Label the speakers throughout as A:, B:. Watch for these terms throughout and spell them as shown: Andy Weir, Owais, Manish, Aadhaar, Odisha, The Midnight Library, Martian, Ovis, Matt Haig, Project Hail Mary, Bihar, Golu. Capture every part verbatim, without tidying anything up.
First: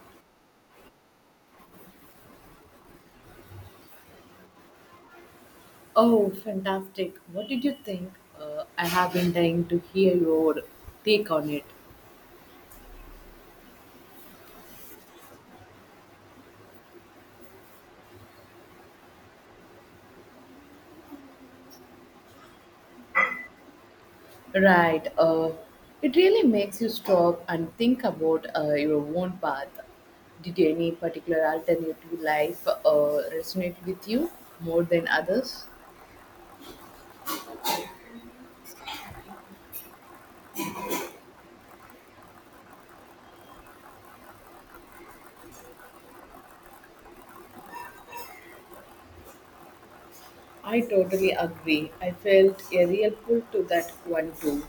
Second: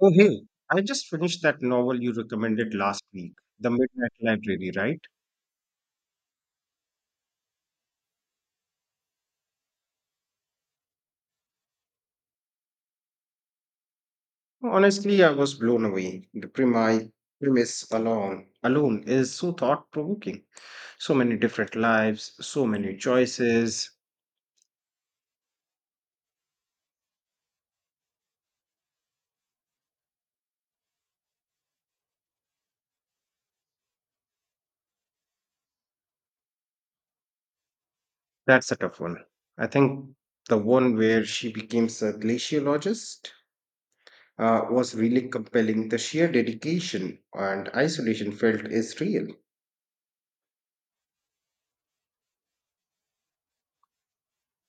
A: Oh, hey, I just finished that novel you recommended last week, The Midnight Library, right?
B: Oh, fantastic. What did you think? Uh, I have been dying to hear your take on it.
A: Well, honestly, I was blown away. The premi- premise alone, alone is so thought provoking. So many different lives, so many choices.
B: Right. Uh, it really makes you stop and think about uh, your own path. Did any particular alternative life uh, resonate with you more than others?
A: That's a tough one. I think the one where she becomes a glaciologist uh, was really compelling. The sheer dedication and isolation felt is real.
B: I totally agree. I felt a real pull to that one too.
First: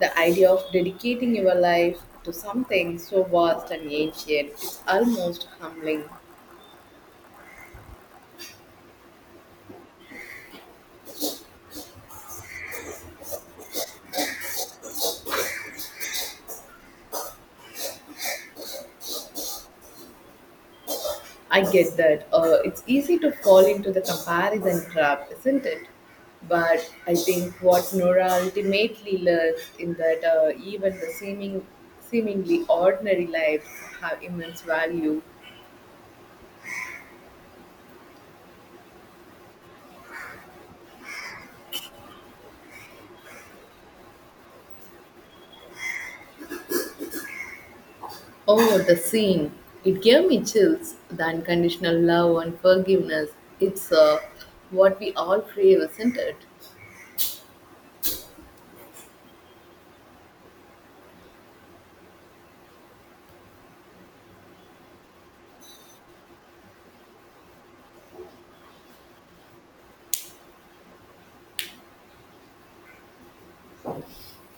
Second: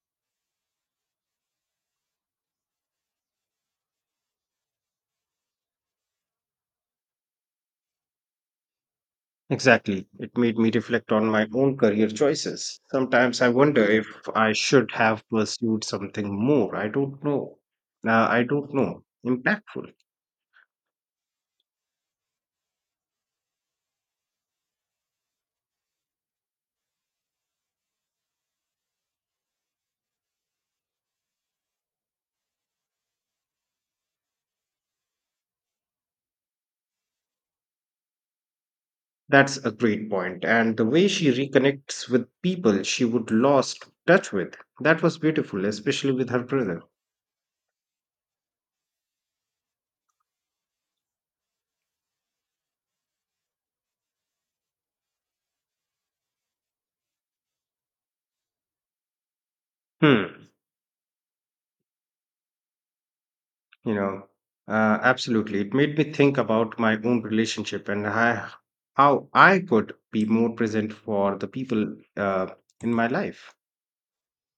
B: The idea of dedicating your life to something so vast and ancient is almost humbling.
A: Exactly. It made me reflect on my own career choices. Sometimes I wonder if I should have pursued something more. I don't know. Uh, I don't know. Impactful.
B: I get that. Uh, it's easy to fall into the comparison trap, isn't it? But I think what Nora ultimately learns in that uh, even the seeming, seemingly ordinary lives have immense value.
A: That's a great point. And the way she reconnects with people she would lost touch with, that was beautiful, especially with her brother.
B: Oh, the scene. It gave me chills. The unconditional love and forgiveness. It's uh, what we all crave, isn't it?
A: Hmm. You know, uh, Absolutely. It made me think about my own relationship and I, how I could be more present for the people uh, in my life.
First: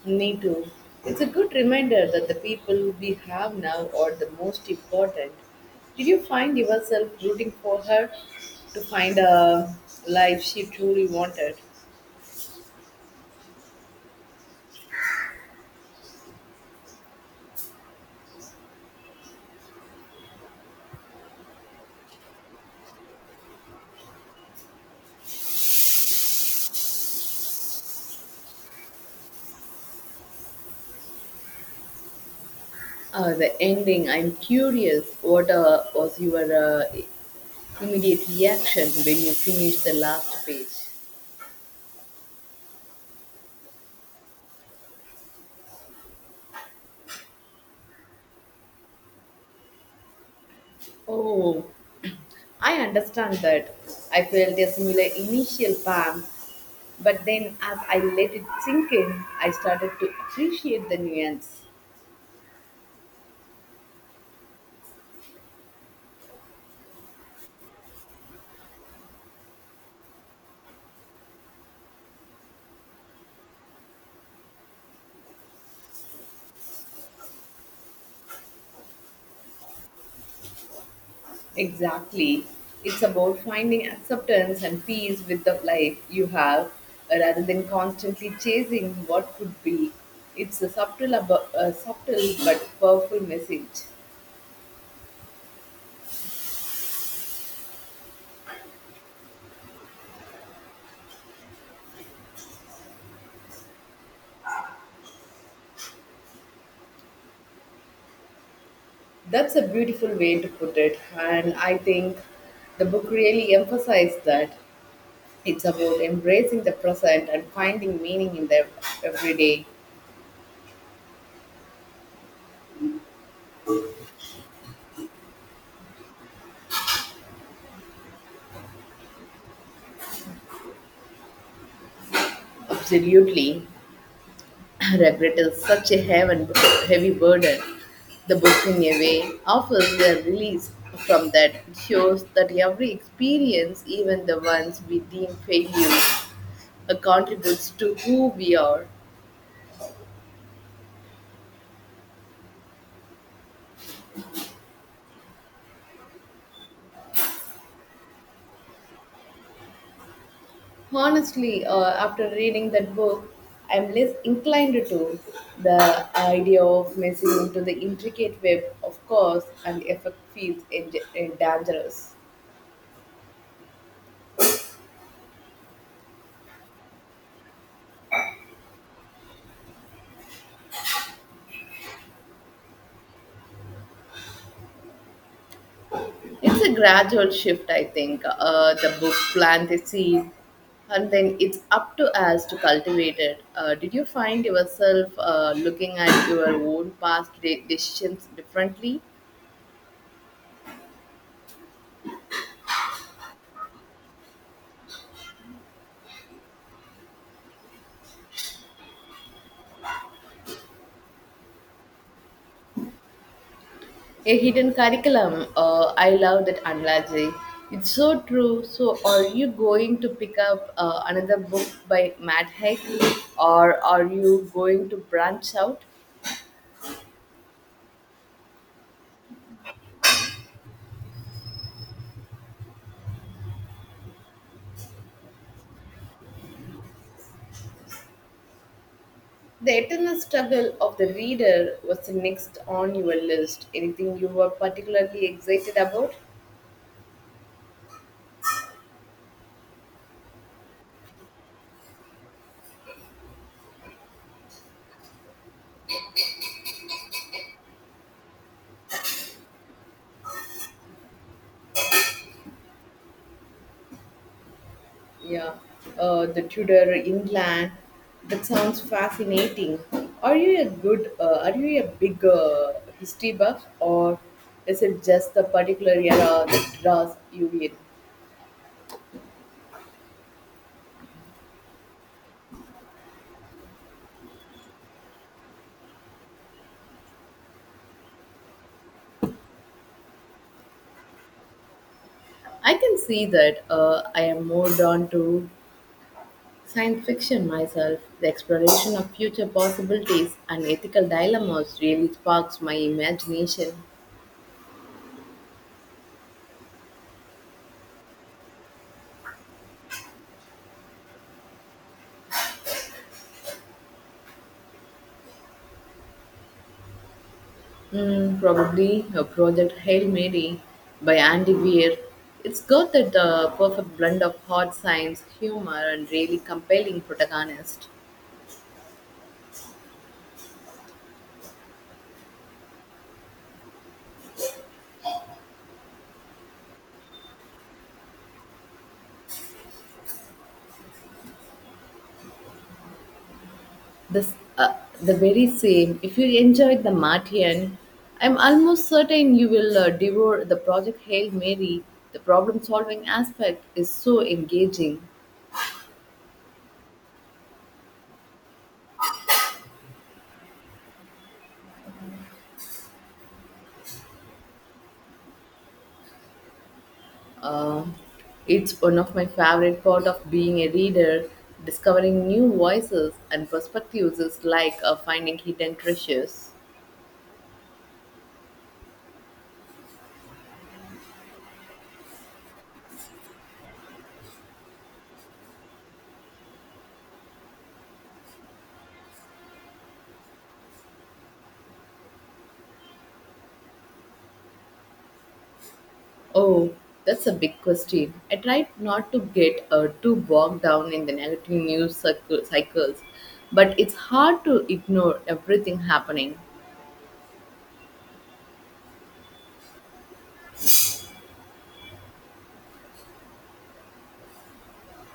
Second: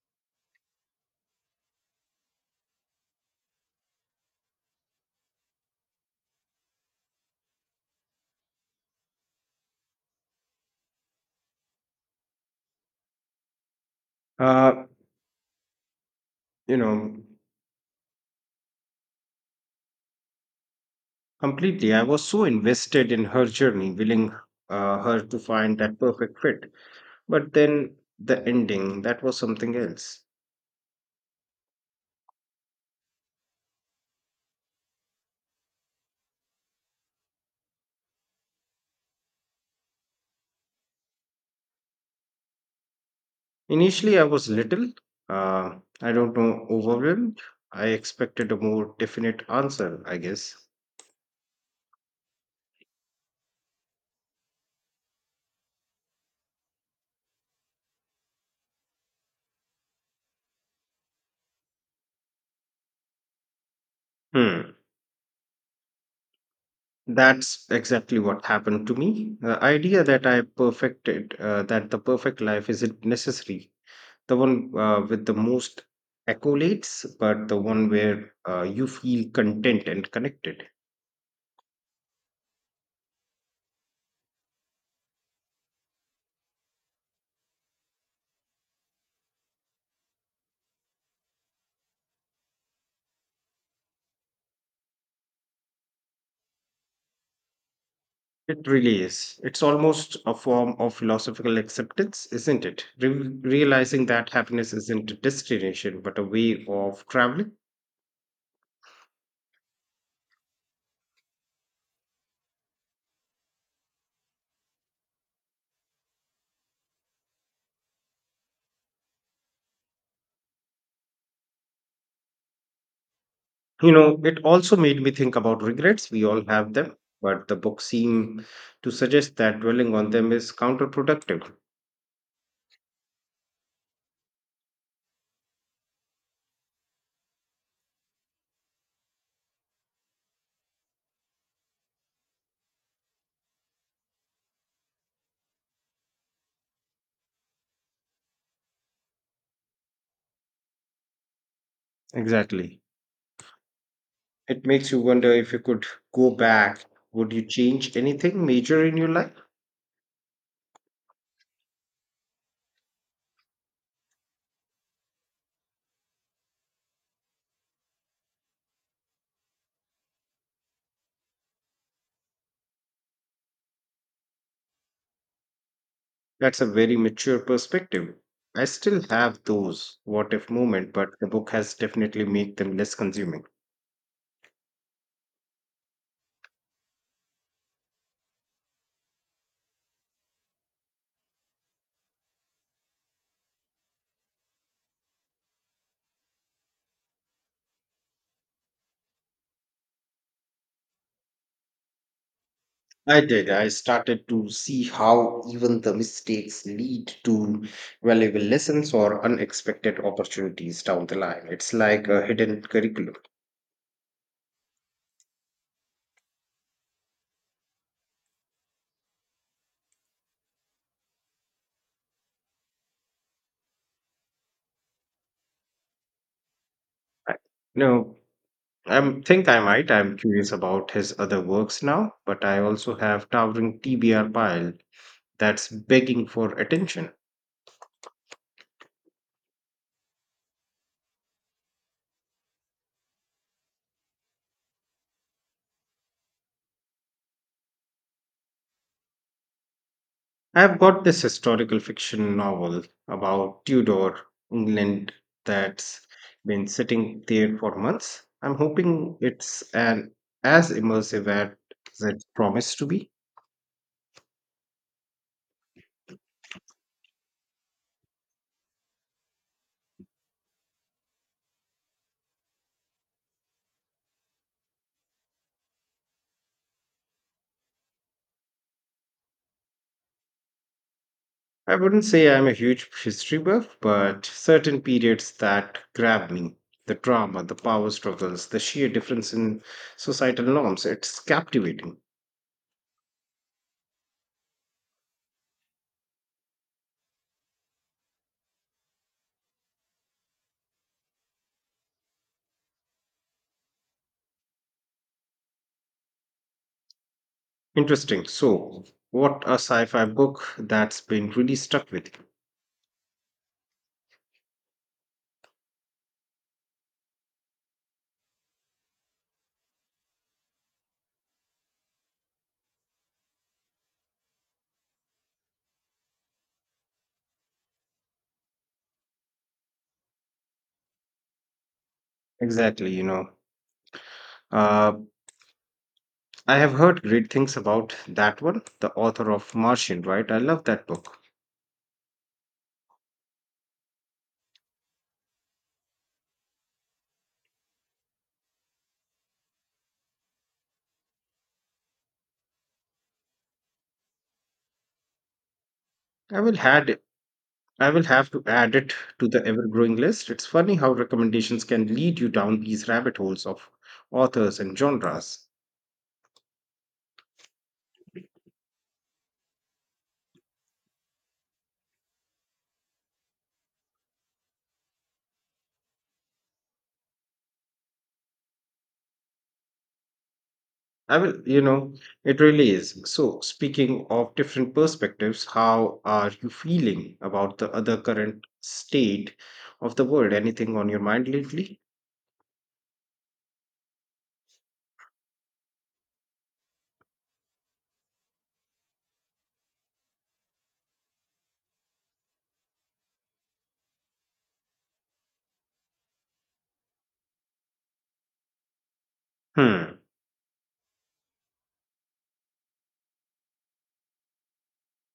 B: Me too. It's a good reminder that the people we have now are the most important. Did you find yourself rooting for her to find a life she truly wanted?
A: Uh, you know completely, I was so invested in her journey, willing uh, her to find that perfect fit, but then the ending, that was something else.
B: Uh, the ending, I'm curious, what uh, was your uh, immediate reaction when you finished the last page?
A: Initially I was little, uh, I don't know, overwhelmed. I expected a more definite answer, I guess.
B: Oh, I understand that. I felt a similar initial pang, but then as I let it sink in, I started to appreciate the nuance.
A: Hmm, that's exactly what happened to me. The idea that I perfected uh, that the perfect life isn't necessary. The one uh, with the most accolades, but the one where uh, you feel content and connected.
B: Exactly. It's about finding acceptance and peace with the life you have uh, rather than constantly chasing what could be. It's a subtle, abo- a subtle but powerful message.
A: It really is. It's almost a form of philosophical acceptance, isn't it? Re- realizing that happiness isn't a destination, but a way of traveling.
B: That's a beautiful way to put it, and I think the book really emphasized that. It's about embracing the present and finding meaning in the everyday.
A: You know, it also made me think about regrets. We all have them, but the book seemed to suggest that dwelling on them is counterproductive.
B: Absolutely. Regret is such a heaven, heavy burden. The book, in a way, offers a release from that. It shows that every experience, even the ones we deem failures, uh, contributes to who we are.
A: Exactly. It makes you wonder if you could go back, would you change anything major in your life?
B: Honestly, uh, after reading that book, I'm less inclined to the idea of messing into the intricate web of cause and effect feels en- eh, dangerous.
A: That's a very mature perspective. I still have those what if moment, but the book has definitely made them less consuming.
B: It's a gradual shift, I think. Uh, the book plants a seed, and then it's up to us to cultivate it. Uh, did you find yourself uh, looking at your own past de- decisions differently?
A: I did. I started to see how even the mistakes lead to valuable lessons or unexpected opportunities down the line. It's like a hidden curriculum.
B: A hidden curriculum. Uh, I love that analogy. It's so true. So, are you going to pick up uh, another book by Matt Haig, or are you going to branch out?
A: I, no, I think I might. I'm curious about his other works now, but I also have towering T B R pile that's begging for attention.
B: The eternal struggle of the reader was the next on your list. Anything you were particularly excited about?
A: I've got this historical fiction novel about Tudor England that's been sitting there for months. I'm hoping it's an as immersive as it promised to be.
B: Yeah, uh, the Tudor England. That sounds fascinating. Are you a good? Uh, are you a big uh, history buff, or is it just the particular era that draws you in?
A: I wouldn't say I'm a huge history buff, but certain periods that grab me, the drama, the power struggles, the sheer difference in societal norms, it's captivating.
B: I can see that uh, I am more drawn to science fiction myself. The exploration of future possibilities and ethical dilemmas really sparks my imagination.
A: Interesting. So, what a sci-fi book that's been really stuck with you.
B: Mm, probably a project Hail Mary by Andy Weir. It's got that uh, perfect blend of hard science, humor, and really compelling protagonist.
A: Exactly, you know. Uh, I have heard great things about that one, the author of Martian, right? I love that book.
B: This, uh, the very same. If you enjoyed The Martian, I'm almost certain you will uh, devour the project Hail Mary. The problem-solving aspect is so engaging.
A: I will had I will have to add it to the ever-growing list. It's funny how recommendations can lead you down these rabbit holes of authors and genres.
B: Um, it's one of my favorite part of being a reader. Discovering new voices and perspectives is like uh, finding hidden treasures.
A: I will, you know, It really is. So, speaking of different perspectives, how are you feeling about the other current state of the world? Anything on your mind lately?
B: Oh, that's a big question. I tried not to get uh, too bogged down in the negative news circle- cycles, but it's hard to ignore everything happening.
A: Hmm,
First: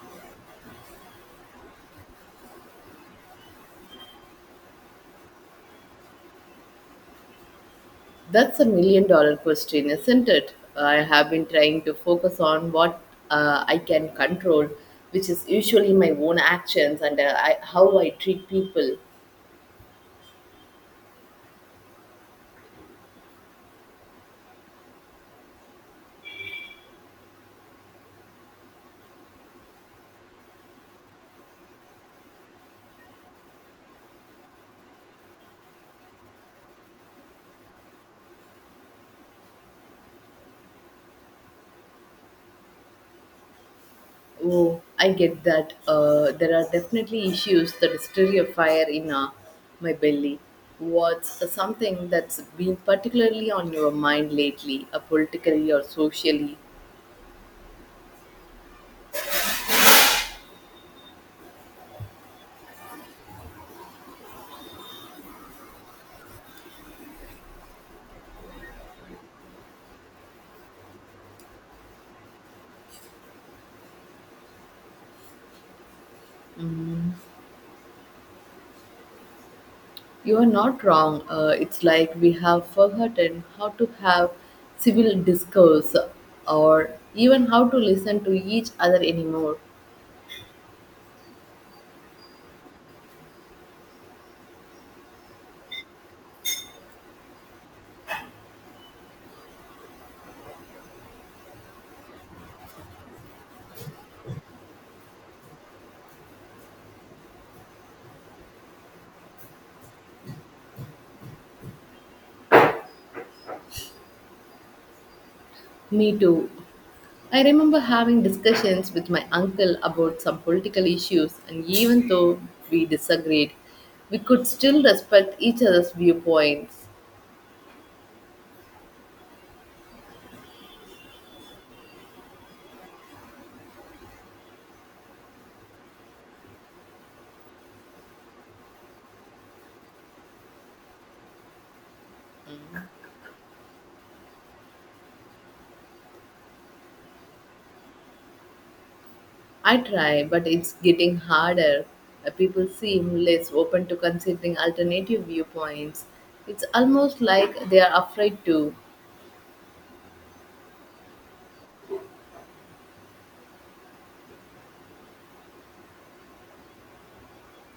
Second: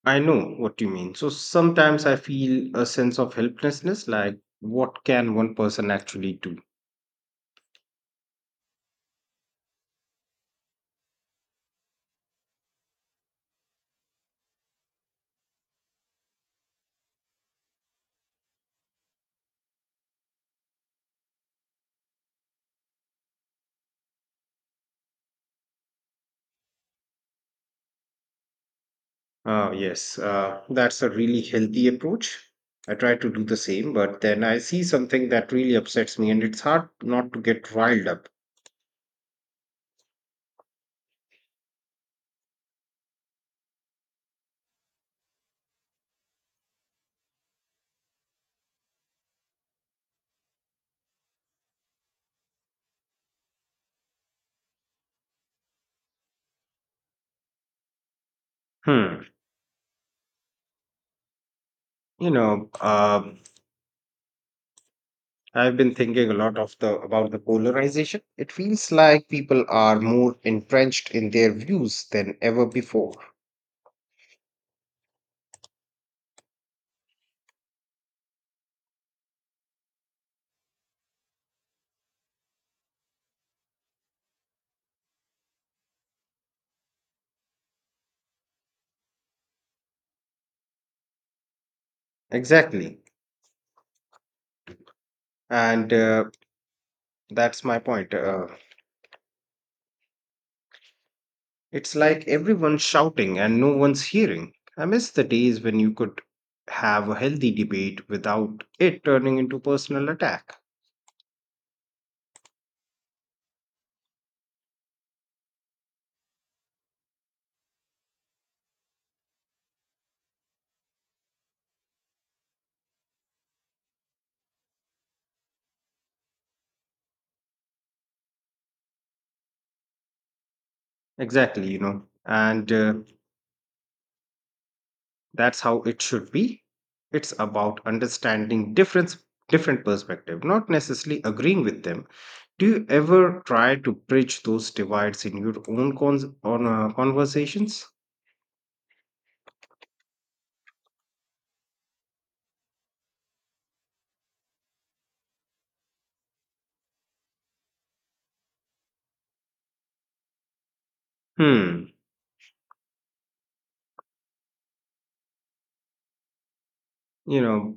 A: I know what you mean. So, sometimes I feel a sense of helplessness, like what can one person actually do?
B: That's a million dollar question, isn't it? I have been trying to focus on what uh, I can control, which is usually my own actions and uh, I, how I treat people.
A: Uh, yes, uh, that's a really healthy approach. I try to do the same, but then I see something that really upsets me, and it's hard not to get riled up.
B: Oh, I get that. Uh, there are definitely issues that stir a fire in uh, my belly. What's something that's been particularly on your mind lately, uh, politically or socially?
A: Hmm. You know, uh, I've been thinking a lot of the about the polarization. It feels like people are more entrenched in their views than ever before.
B: You're not wrong. Uh, it's like we have forgotten how to have civil discourse or even how to listen to each other anymore.
A: Exactly. And uh, That's my point. Uh, it's like everyone's shouting and no one's hearing. I miss the days when you could have a healthy debate without it turning into personal attack.
B: Me too. I remember having discussions with my uncle about some political issues, and even though we disagreed, we could still respect each other's viewpoints.
A: Exactly, you know. And uh, That's how it should be. It's about understanding difference different perspective, not necessarily agreeing with them. Do you ever try to bridge those divides in your own cons- on uh, conversations?
B: I try, but it's getting harder. Uh, People seem less open to considering alternative viewpoints. It's almost like they are afraid to.
A: Hmm. You know,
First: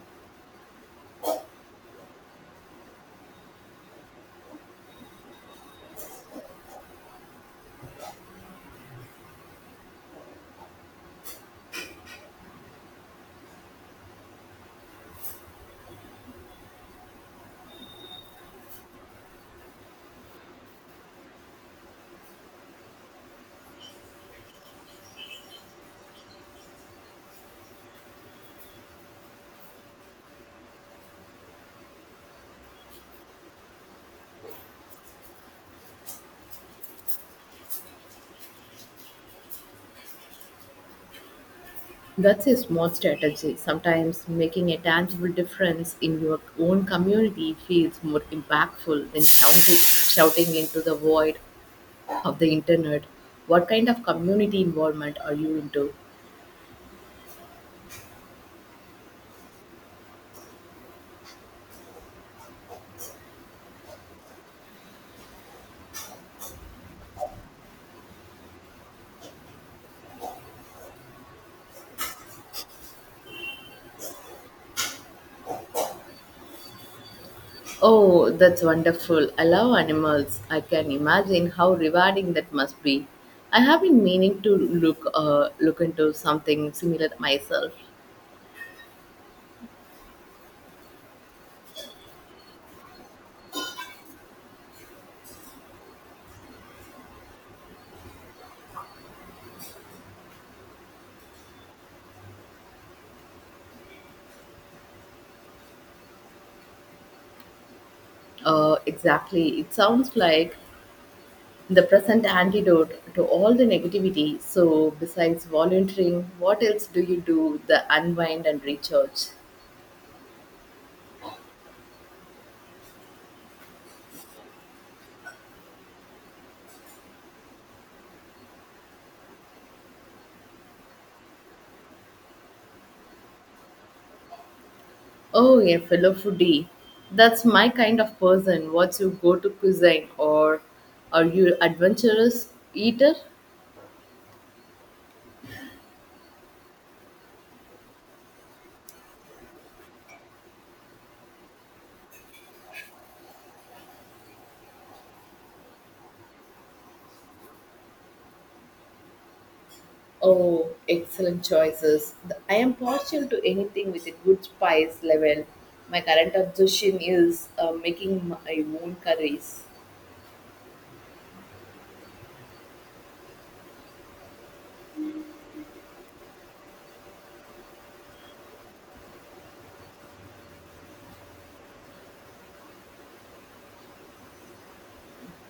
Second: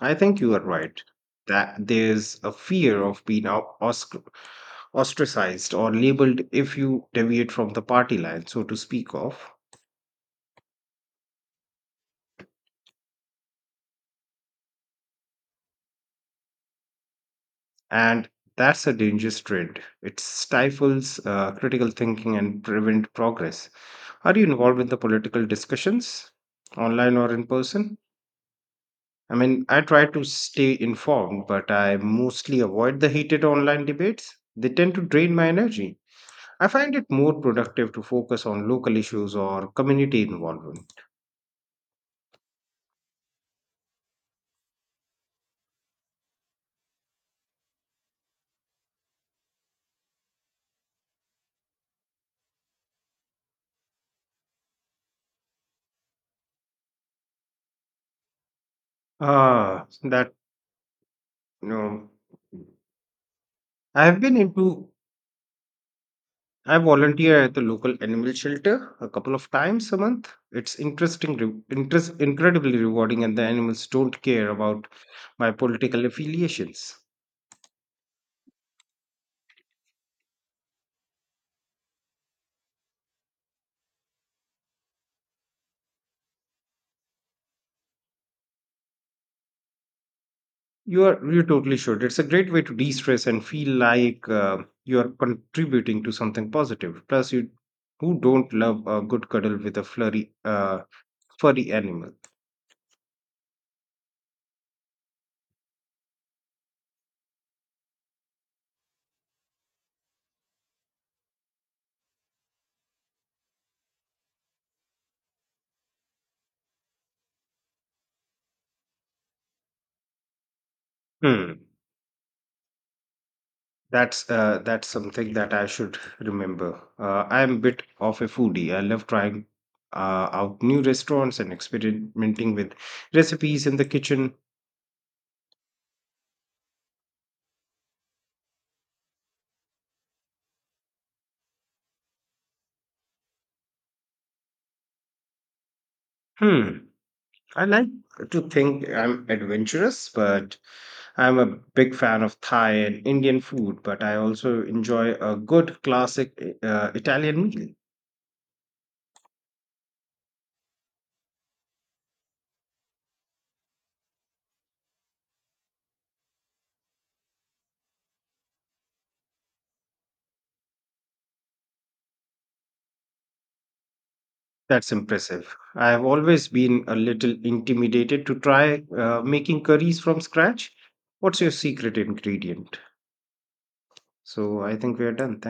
A: I think you are right that there's a fear of being out- ostr- ostracized or labeled if you deviate from the party line, so to speak of, and that's a dangerous trend. It stifles uh, critical thinking and prevent progress. Are you involved in the political discussions, online or in person? I mean, I try to stay informed, but I mostly avoid the heated online debates. They tend to drain my energy. I find it more productive to focus on local issues or community involvement.
B: That's a smart strategy. Sometimes making a tangible difference in your own community feels more impactful than shouting, shouting into the void of the internet. What kind of community involvement are you into?
A: Ah, that, you know, I have been into, I volunteer at the local animal shelter a couple of times a month. It's interesting, re- interest, incredibly rewarding, and the animals don't care about my political affiliations.
B: Oh, that's wonderful. I love animals. I can imagine how rewarding that must be. I have been meaning to look uh, look into something similar myself.
A: You are you totally should. It's a great way to de-stress and feel like uh, you are contributing to something positive. Plus, you who don't love a good cuddle with a flurry, uh, furry animal?
B: Uh, exactly. It sounds like the present antidote to all the negativity. So, besides volunteering, what else do you do the unwind and recharge?
A: Hmm. That's uh, that's something that I should remember. Uh, I am a bit of a foodie. I love trying uh, out new restaurants and experimenting with recipes in the kitchen.
B: Oh, a fellow foodie. That's my kind of person. What's your go to cuisine or are you adventurous eater?
A: Hmm. I like to think I'm adventurous, but I'm a big fan of Thai and Indian food, but I also enjoy a good classic uh, Italian meal.
B: Oh, excellent choices. The- I am partial to anything with a good spice level. My current obsession is uh, making my own curries.
A: That's impressive. I have always been a little intimidated to try uh, making curries from scratch. What's your secret ingredient? So I think we are done. Thank